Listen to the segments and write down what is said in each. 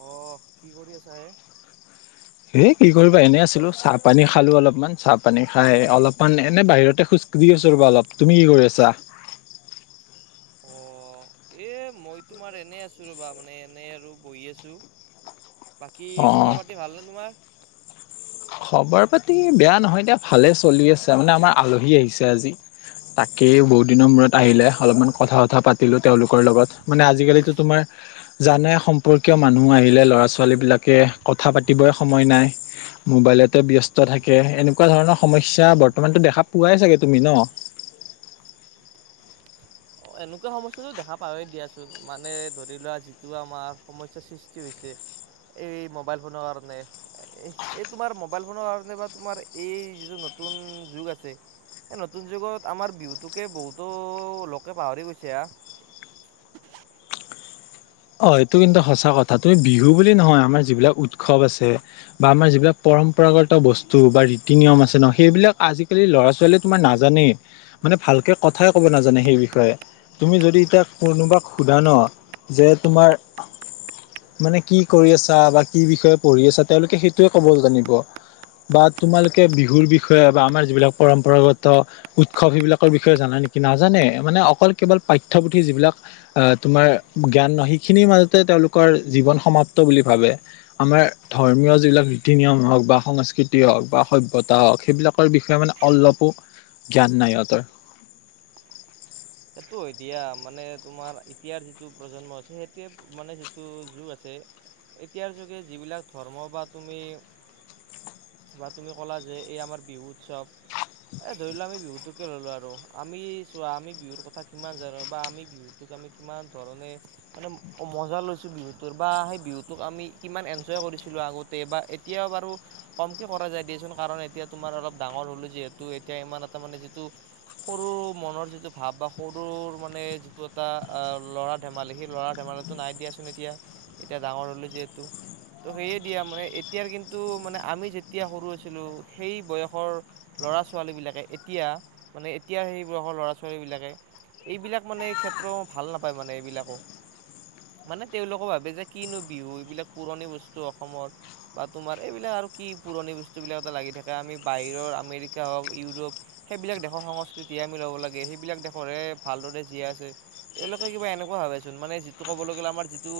কহ কি কৰি আছা হে, হেই কি কৰিবা এনে আছিলো চাহ পানী খালো অলপমান চাহ পানী খাই অলপমান এনে বাহিৰতে খোজ দি আছোঁ ৰ'বা অলপ, তুমি কি কৰি আছা? অ'। এ মই তোমাৰ এনে আছোঁ ৰ'বা মানে এনে আৰু বহি আছোঁ। বাকী অ খবৰ পাতি ভালনে তোমাৰ? খবৰ পাতি বেয়া নহয়, এতিয়া ভালে চলি আছে মানে আমাৰ আলহী আহিছে আজি। তাকেই বহুত দিনৰ মূৰত আহিলে অলপমান কথা বথা পাতিলো তেওঁলোকৰ লগত, মানে আজিকালিটো তোমাৰ জানে সম্পৰ্কীয় মানুহ আহিলে ল'ৰা-ছোৱালীবিলাকে কথা পাতিবই সময় নাই। মোবাইলতে ব্যস্ত থাকে এনেকুৱা ধৰণৰ সমস্যা বৰ্তমানটো দেখা পোৱাই চাগে তুমি ন'। [inaudible] অ', এনেকুৱা সমস্যাটো দেখা পাওঁৱে দিয়াচোন মানে ধৰি লোৱা যিটো আমাৰ সমস্যাৰ সৃষ্টি হৈছে। এই মোবাইল ফ'নৰ কাৰণে এই তোমাৰ মোবাইল ফোনৰ কাৰণে বা তোমাৰ এই যিটো নতুন যুগ আছে। এই নতুন যুগত আমাৰ বিহুটোকে বহুটো লগ কে পাহৰি গৈছে হা। অ', এইটো কিন্তু সঁচা কথা, তুমি বিহু বুলি নহয় আমাৰ যিবিলাক উৎসৱ আছে বা আমাৰ যিবিলাক প পৰম্পৰাগত বস্তু বা ৰীতি নিয়ম আছে ন' সেইবিলাক আজিকালি ল'ৰা-ছোৱালীয়ে তোমাৰ নাজানেই, মানে ভালকে কথাই ক'ব নাজানে সেই বিষয়ে, তুমি যদি এতিয়া কোনোবাক সোধা ন' যে তোমাৰ। মানে কি কৰি আছা বা কি বিষয়ে পঢ়ি আছা তেওঁলোকে সেইটোৱে ক'ব জানিব। বা তোমালোকে বিহুৰ বিষয়ে বা আমাৰ যিবিলাক পৰম্পৰাগত উৎসৱ সেইবিলাকৰ বিষয়ে জাননে? নেকি নাজানে মানে অকল কেৱল যিবিলাক অ', তোমাৰ জ্ঞান শি খিনিৰ মাজতে তেওঁলোকৰ জীৱন সমাপ্ত বুলি ভাবে আমাৰ ধৰ্মীয় যিবিলাক ৰীতি নিয়ম হওঁক। বা সংস্কৃতি হওঁক বা সভ্যতা হওঁক সেইবিলাকৰ বিষয়ে মানে অলপো জ্ঞান নাই সিহঁতৰ। সেইটো হয় দিয়া, মানে তোমাৰ এতিয়াৰ যিটো প্ৰজন্ম আছে সেইটোৱে মানে যিটো যুগ আছে। এতিয়াৰ যোগে যিবিলাক ধৰ্ম বা তুমি বা তুমি ক'লা যে এই আমাৰ বিহু উৎসৱ। এ ধৰিলোৱা আমি বিহুতোকে ললো আৰু আমি চোৱা আমি বিহুৰ কথ কথা কিমান জানো বা আমি বিহুটোক আমি কিমান ধৰণে মানে মজা লৈছো বিহুতৰ বা বিহুতোক আমি কিমান এঞ্জয় কৰিছিলো আগতে বা এতিয়াও বাৰু কমকে কৰা যায় দিয়চোন কাৰণ এতিয়া তোমাৰ অলপ ডাঙৰ হ'লো যিহেতু এতিয়া ইমান এটা মানে যিটো সৰু মনৰ যিটো ভাব বা সৰুৰ মানে যিটো এটা ল'ৰা ধেমালি সেই ল'ৰা ধেমালিটো নাই দিয়াচোন এতিয়া। ডাঙৰ হ'লো যিহেতু। ত' সেয়ে দিয়া মানে এতিয়াৰ কিন্তু মানে আমি যেতিয়া সৰু আছিলোঁ সেই বয়সৰ ল'ৰা-ছোৱালীবিলাকে এতিয়া মানে এতিয়াাৰ সেই বয়সৰ ল'ৰা-ছোৱালীবিলাকে। এইবিলাক মানে এই ক্ষেত্ৰ ভাল নাপায় মানে এইবিলাকো। মানে তেওঁলোকে ভাবে যে কিনো বিহু এইবিলাক পুৰণি বস্তু অসমৰ বা তোমাৰ এইবিলাক আৰু কি পুৰণি বস্তুবিলাক এটা লাগি থাকে আমি বাহিৰৰ আমেৰিকা হওঁক ইউৰোপ সেইবিলাক দেশৰ সংস্কৃতি তি আমি ল'ব লাগে সেইবিলাক দেখ [inaudible] ভালদৰে জীয়াই আছে, তেওঁলোকে কিবা এনেকুৱা ভাবেচোন মানে যিটো ক'বলৈ গ'লে আমাৰ যিটো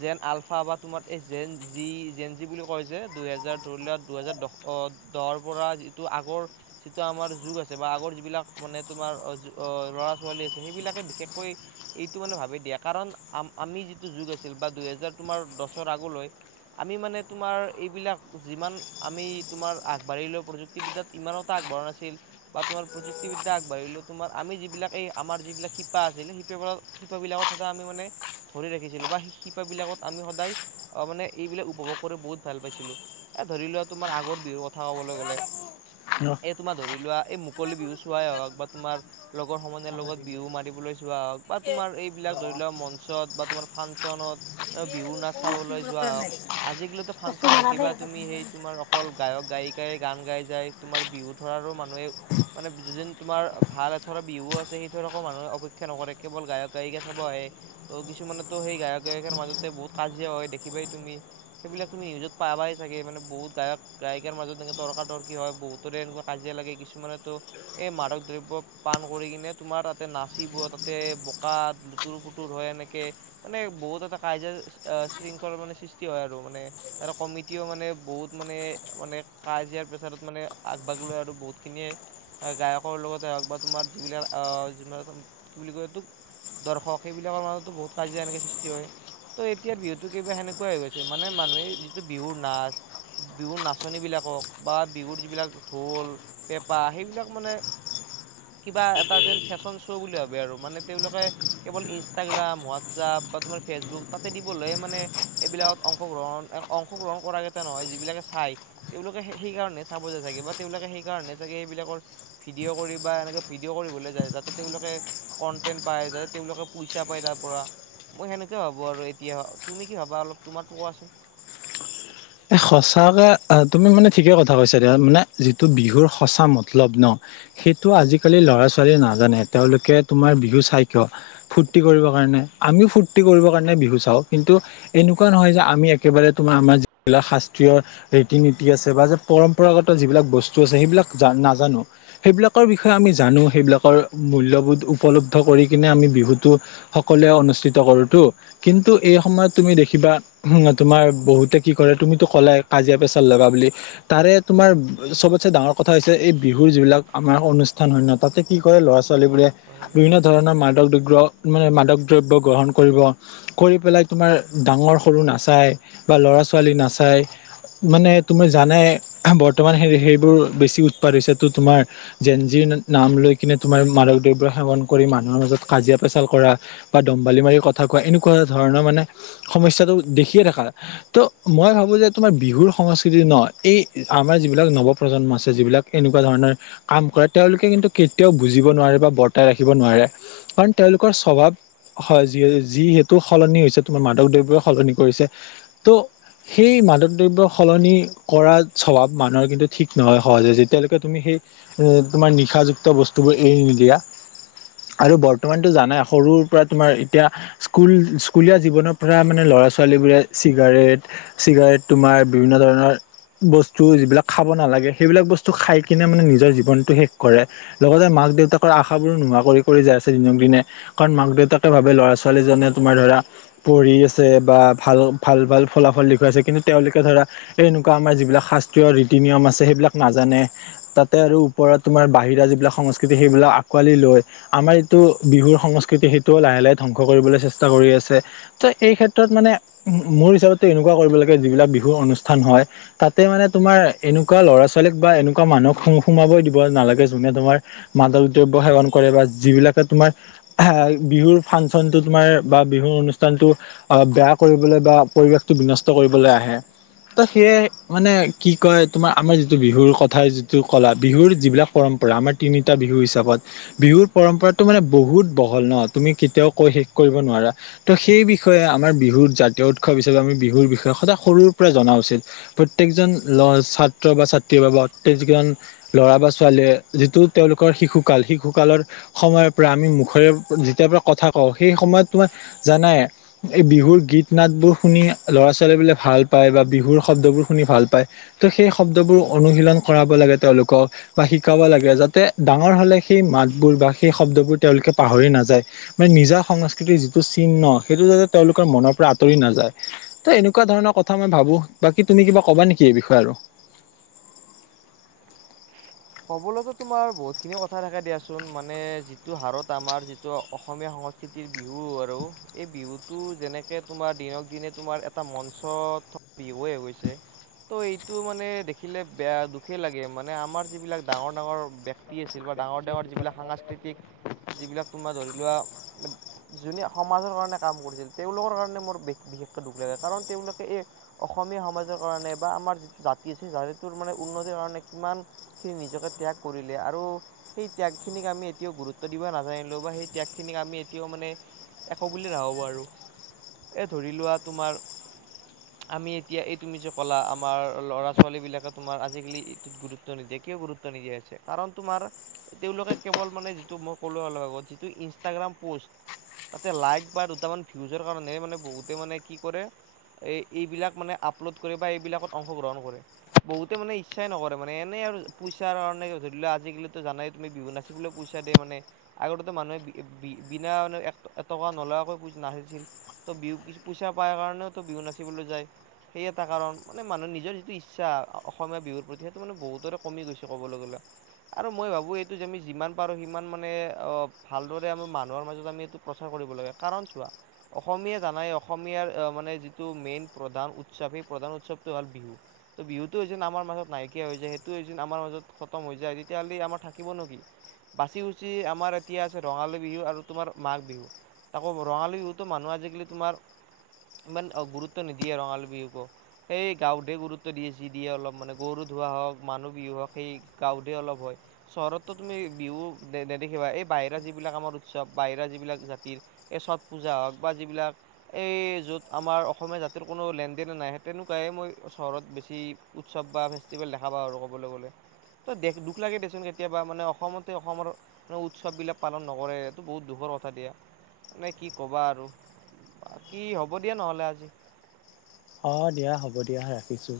জেন আলফা ফা বা তোমাৰ এই জে ন জি বুলি কয় যে দুহেজাৰ ধৰি লোৱা দুহেজাৰ দ-দহৰ পৰা পৰা যিটো আগৰ যিটো আমাৰ যুগ আছে বা আগৰ যিবিলাক মানে তোমাৰ অ', অ' ল'ৰা-ছোৱালী আছে সেইবিলাকে বিশেষকৈ এইটো মানে ভাবেই দিয়ে, কাৰণ আ আমি যিটো যুগ আছিল বা দুই হাজাৰ দশৰ আগলৈ আমি মানে তোমাৰ এইবিলাক যিমান আমি তোমাৰ আগবাঢ়ি লোৱা প্ৰযুক্তি বিদ্যাত ইমানটা আ বঢ়া নাছিল বা তোমোৰ প্ৰযুক্তিবিদ্যা আগবাঢ়িলেও তোমাৰ আমি যিবিলাক এই আমাৰ যিবিলাক শিপা আছিল সেই শিপাবিলত, শিপাবিলাকত সদদ আমি মানে ধৰি ৰাখিছিলোঁ বা সেই শিপাবিলাকত আমি সদায় অ', মানে এইবিলাক উপভোগ কৰি বহুত ভাল পাইছিলোঁ এ ধৰি লোৱা তোমাৰ আগৰ বিহুৰ কথা ক'বলৈ গ'লে এই তোমাৰ ধৰি লোৱা এই মুকলি বিহু চোৱাই হওঁক বা তোমাৰ লগত লগৰ সমনীয়াৰ লগত বিহু মাৰিবলৈ যোৱা হওঁক বা তোমাৰ এইবিলাক ধৰি লোৱাক মঞ্চত বা তোমাৰ ফাংচনত এও বিহু নাচ চাবলৈ যোৱা হওঁক আজিকালিটো ফাংচন দেখিবা তুমি সেই তোমাৰ কল গায়ক গায়িকায়ে গান গাই যায়, তোমাৰ বিহু ঠৰাৰো মানুহে মানে যিদিন তোমাৰ ভাল ধৰা বিহুও আছে সেই টোত আকৌ মানুহে অপেক্ষা নকৰে কেৱল গায়ক গায়িকা চাব আহে ত' কিছুমানতো সেই গায়ক। [inaudible] মাজতে বহুত কাজিয়া হয় দেখিবাই তুমি সেইবিলাক তুমি নিউজত পাবাই চাগে মানে বহুত গায়ক। গায়িকাৰ মাজত এনেকে তৰ্কাতৰ্কি হয় বহুতৰে এনেকুৱ কাজিয়া লাগে। কিছুমানে তো এই মাদক দ্ৰব্য। পাণ কৰি কিনে তোমাৰ তাতে নাচিব তাতে বোকাত লুতুৰ পুতুৰ হয় এনেকে মানে, বহুত এটা কাইজা শৃংখল মানে সৃষ্টি হয় আৰু মানে এটা কমিটিও মানে বহুত মানে। মানে কাজিয়াৰ প্ৰেছাৰত মানে আগভাগ লয়, আৰু বহুত খিনিয়ে গায়কৰ লগতে আগভাগ। তোমাৰ যিবিলাক আহ কি বুলি কয় এই টোক। দৰ্শক সেইবিলাকৰ মাজতো বহুত কাজিয়া এনেকে সৃষ্টি হয়। ত' এতিয়া বিহুতো কিবা সেনেকুৱাই হৈ গৈছে মানে মানুহে যিটো বিহুৰ নাচ বিহুৰ নাচনী বিলাক, হওক বা বিহুৰ যিবিলাক ঢোল পেঁপা সেইবিলাক মানে। [inaudible] কিবা এটা যেন ফেশ্বন শ্ব' বুলি ভাবে আৰু মানে তেওঁলোকে কেৱল ইনষ্টাগ্ৰাম হোৱাটছআপ। বা তোমাৰ ফেচবুক তাতে দিবলৈে মানে এইবিলাকত অংশগ্ৰহণ অংশগ্ৰহণ কৰাকেইটা নহয় যিবিলাক, চাই তেওঁলোকে সেইকাৰণে চাব যে চাগে বা তেওঁলোকে সেইকাৰণে চাগে সেইবিলাকৰ ভিডিঅ' কৰি। বা এনেকে ভিডিঅ' কৰিবলৈ যায় যাতে তেওঁলোকে কন্টেন্ট পায় যাতে তেওঁলোকে পইচা পায় তাৰ পৰা। মই সেনেকে ভাবো আৰু এতিয়া তুমি কি ভাবা অলপ তোমাৰ টো কোৱাচোন। [inaudible] এ সঁচাকে তুমি মানে ঠিকে কথা কৈছা দিয়া মানে যিটো বিহুৰ সঁচা মতলব ন' সেইটো আজিকালি ল'ৰা ছোৱালীয়ে নাজানে তেওঁলোকে তোমাৰ বিহু চাই কিয় ফূৰ্তি কৰিব কাৰণে আমিও ফূৰ্তি কৰিব কাৰণে বিহু চাও কিন্তু এনেকুৱা নহয় যে আমি একেবাৰে তোমাৰ আমাৰ যি যিববিলাক শাস্ত্ৰীয় ৰীতি নীতি আছে বা যে পৰম্পৰাগত যিবিলাক বস্তু আছে সেইবিলাক জা নাজানো। সেইবিলাকৰ বিষয়ে আমি জানো সেইবিলাকৰ মূল্যবোধ উপলব্ধ কৰি কিনে আমি বিহুতটো। সকলোৱে অনুষ্ঠিত কৰোতো কিন্তু এই সময়ত তুমি দেখিবা তোমাৰ বহুতে। কি কৰে, তুমিতো কলাই কাজিয়া পেচাল লগা বুলি। তাৰে তোমাৰ চবতছে ডাঙৰ কথা হৈছে এই বিহু যিবিলাক আমাৰ অনুষ্ঠান হয় ন' তাতে কি কৰে ল'ৰা ছোৱালী বোৰে কোৱাচোন। বিভিন্ন ধৰণৰ মাদক দুৰ্গ্ৰহ মানে মাদক দ্ৰব্য গ্ৰহণ কৰিব। কৰিপেলাই তোমাৰ ডাঙৰ সৰু নাচায় বা লৰা ছো- ৱালী নাচায়। মানে তুমি জানাই বৰ্তমান সেই, সেইবোৰ বেছি উৎপাদ হৈছে তো তোমাৰ জেনজিৰ নাম লৈ কিনে তোমাৰ মাদক দ্ৰব্য সেৱন কৰি মানুহৰ মাজত কাজিয়া পেচাল কৰা বা দম্বালি মাৰি কথা কোৱা এনেকুৱা ধৰণৰ মানে সমস্যাটো দেখিয়ে থাকা ত' মই ভাবো যে তোমাৰ বিহুৰ সংস্কৃতি ন' এই আমাৰ যিবিলাক নৱপ্ৰজন্ম আছে যিবিলাক এনে- কুৱা ধৰণৰ কাম কৰে তেওঁলোকে কিন্তু কেতিয়াও বুজিব নোৱাৰে বা বৰ্তাই ৰাখিব নোৱাৰে। কাৰণ তেওঁলোকৰ স্বভাৱ হয়। যিয়ে, যিহেতু সলনি হৈছে তোমাৰ মাদক দ্ৰব্যই সলনি কৰিছে ত' সেই মাদক দ্ৰব্য সলনি কৰা স্বভাৱ মানুহৰ কিন্তু ঠিক নহয় সহজে যেতিয়ালৈকে তুমি সেই- এ তোমাৰ নিশাযুক্ত বস্তুবোৰ এৰি নিদিয়া। আৰু বৰ্তমানতো জানাই সৰুৰ পৰা তোমাৰ এতিয়া স্কুল, স্কুলীয়া জীৱনৰ পৰা মানে ল- 'ৰা ছোৱালীবোৰে চিগাৰেট, চিগাৰেট তোমাৰ বিভিন্ন ধৰণৰ বস্তু যিবিলাক খাব নালাগে সেইবিলাক বস্তু খাই কিনে মানে নিজৰ জীৱনতটো শেষ কৰে লগতে মা- ক দেউতাকৰ আশাবোৰো নোহোৱা কৰি কৰি যাই আছে দিনক দিনে কাৰণ মাক দেউতাকে ভাবে ল'ৰা ছোৱালীজনে তোমাৰ ধৰা পঢ়ি আছে বা ভাল ভাল ভাল ফলাফল দেখুৱাইছে কিন্তু তেওঁলোকে ধৰা এই এনেকুৱা আমাৰ যিবিলাক শাস্ত্ৰীয় ৰীতি নিয়ম আছে সেইবিলাক নাজা- নে তাতে আৰু ওপৰত তোমাৰ বাহিৰা যিবিলাক সংস্কৃতি সেইবিলাক আঁকোৱালি লৈ আমাৰ এইটো বিহুৰ সংস্কৃতি সেইটোও লাহে লাহে ধ্বংস কৰিবলৈ চেষ্টা কৰি আছে ত' এই ক্ষেত্ৰত মানে মো, মোৰ হিচাপতে এনেকুৱা কৰিব লাগে যিবিলাক বিহুৰ অনুষ্ঠান হয় তাতে মানে তোমাৰ এনেকুৱা ল'ৰা ছোৱা- লীক বা এনেকুৱা মানুহক সো, সোমাবই দিব নালাগে যোনে তোমাৰ মাদক দ্ৰব্য সেৱন কৰে বা যিবিলাক তোমাৰ বিহুৰ ফাংচনটো তোমাৰ বা বিহুৰ অনুষ্ঠানতটো অ' বেয়া কৰিবলৈ বা পৰিৱেশটো বিনষ্ট কৰিবলৈ আহে। ত' সেয়ে মানে কি কয় তোমাৰ আমাৰ যিটো বিহুৰ কথাৰ যিটো কলা বিহুৰ যিবিলাক পৰম- পৰা, আমাৰ তিনিটা বিহু হিচাপত বিহুৰ পৰম্পৰাটো মানে বহুত বহল ন' তুমি কেতিয়াও কয় শেষ- কৰিব নোৱাৰা ত' সেই বিষয়ে আমাৰ বিহু জাতীয় উৎসৱ হিচাপে আমি বিহুৰ বিষয়ে সদায় সৰুৰ পৰাই জনা উচিত প্ৰত্যেকজন ল' ছাত্ৰ বা ছা- [unintelligible] ল'ৰা বা ছোৱালীয়ে যিটো তেওঁলোকৰ শিশুকাল, শিশুকালৰ সম- য়ৰ পৰা আমি মুখেৰে যেতিয়াৰ পৰা কথা কওঁ সেই সময়ত তোমাৰ জানাই এই বিহুৰ গীত নাটবোৰ শুনি ল'ৰা ছোৱালী বোলে ভাল পায় বা বিহুৰ শব্দবোৰ শুনি ভাল পায় তো' সেই শব্দবোৰ অনুশীলন কৰাব লাগে তেওঁলোকক বা শিকাব লাগে, যাতে ডাঙৰ হলে সেই মাতবোৰ বা সেই শব্দবোৰ তেওঁলোকে পাহৰি নাযায় মানে নিজা সংস্কৃতিৰ যিটো চিহ্ন সেইটো যাতে তেওঁলোকৰ মনৰ পৰা আঁ- তৰি নাযায়। ত' এনেকুৱা ধৰণৰ কথা মই ভাবো বাকী তুমি কিবা কবা নেকি এই বিষয়ে আৰু? [inaudible] কবলৈতো তোমাৰ বহুত খিনি কথা থাকে দিয়াচোন মানে যিটো হাৰত আমাৰ যিটো অসমীয়া স- ংস্কৃতিৰ বিহু আৰু এই বিহুটো যেনেকে তোমাৰ দিনক দিনে তোমাৰ এটা মঞ্চত থ বিহুয়ে হৈ গৈছে ত' এইটো মানে দেখিলে বেয়া, দুখে লাগে মানে আমাৰ যিবিলাক ডাঙৰ-ডাঙৰ ব্যক্তি আছিল বা ডাঙৰ-ডাঙৰ যিবিলাক সাংস্কৃতিক যিবিলাক তোমাৰ ধৰি লোৱা যোনে সমাজৰ কাৰণে কাম কৰিছিল তেওঁলোকৰ কাৰণে মোৰ বিশষ দুখ লাগে কাৰণ তেওঁলোকে এই অসমীয়া সমাজৰ কাৰণে বা আমাৰ যিটো জাতি আছে জাতিটোৰ মানে উন- নতিৰ কাৰণে কিমান খিনি নিজকে ত্যাগ কৰিলে আৰু সেই ত্যাগ খিনিক আমি এতিয়াও গুৰুত্ব দিব নাজানিলো বা সেই ত্যাগ সেইখিনিক আমি এতিয়াও মানে একো বুলি নাভাবো আৰু এ' ধৰি লোৱা তোমাৰ আমি এতিয়া এই তুমি যে ক'লা আমাৰ ল'ৰা- ছোৱালী বিলাকে তোমাৰ আজিকালি এইটোত গুৰু- ত্ব নিদিয়ে, কিয় গুৰুত্ব নিদিয়া হৈছে? কাৰণ তোমাৰ, তেওঁলোকে কেৱল, মানে যিটো মই কলো অলপ আগত, যিটো ইনষ্টাগ্ৰাম পোষ্ট তাতে লাইক বা দুটামান ভিউজৰ কাৰণে, মানে বহুতে, মানে, কি কৰে এই, এইবিলাক মানে আপলোড কৰে বা এইবিলাকত অংশগ্ৰহণ কৰে। বহুতে মানে ইচ্ছাই নকৰে মানে, এনে আৰু পইচাৰ কাৰণে, ধৰি লোৱা, আজিকালিটো জানাই, তুমি বিহু নাচিবলৈও পইচা দে। মানে, আগতে তো মানুহে বি-বিনা এক-এটকা নলোৱাকৈ নাচিছিল ত প-পইচা পাই কাৰণে বিহু নাচিবলৈ যায়, সেই এটা কাৰণ। মানে মানুহে নিজৰ যিটো ইচ্ছা অসমীয়া বিহুৰ প্ৰতি মানে বহুতৰে কমি গৈছে ক'বলৈ গ'লে আৰু মই ভাবো, এইটো যে আমি যিমান পাৰো সিমান মানে, অ ভালদৰে আমি মানুহৰ মাজত আমি এইটো প্ৰচাৰ কৰো [unintelligible] কাৰণ চোৱা অসমীয়া জানাই অসমীয়াৰ মানে, যিটো মেইন প্ৰধান উৎসৱ, সেই প্ৰধান উৎসৱটো হ'ল বিহু। ত বিহুটো হৈছে ন আমাৰ মাজত নাই। [unintelligible] হৈ যায় সেইটো আমাৰ মাজত খতম হৈ যায়, তেতিয়াহ'লে আমাৰ থাকিব নো কি? বাচি - উচি আমাৰ এতিয়া আছে ৰঙালী বিহু আৰু তোমাৰ মাঘ বিহু। তাকৌ ৰঙালী বিহুতো মানুহে আজিকালি তোমাৰ ইমান গুৰুত্ব নিদিয়ে ৰঙালী বিহুকো। এই গাঁৱতে গুৰুত্ব দিয়ে যি দিয়ে অলপ মানে, গৰুত ধোৱা হওক মানুহ বিহু হওক সেই গাঁৱতেে অলপ হয় চহৰতো তুমি বিহু নে - নেদেখিবা এই বাহিৰ যিবিলাক আমাৰ উৎসৱ, বাহিৰা যিবিলাক জাতিৰ চথ পূজা হওক বা যিবিলাক এই য'ত আমাৰ অসমীয়া জাতিৰ কোনো লেনদেনে নাই, তেনেকুৱাহে মই চহৰত বেছি উৎসৱ বা [unintelligible] দেখা পাওঁ আৰু ক'বলৈ গ'লে ত দুখ লাগে দেচোন কেতিয়াবা মানে অসমতে অসমৰ উৎসৱ বিলাক পালন নকৰে সেটো বহুত দুখৰ কথা দিয়া মানে, কি ক'বা আৰু বাকী হ'ব দিয়া নহলে আজি অঁ দিয়া হ'ব দিয়া ৰাখিছোঁ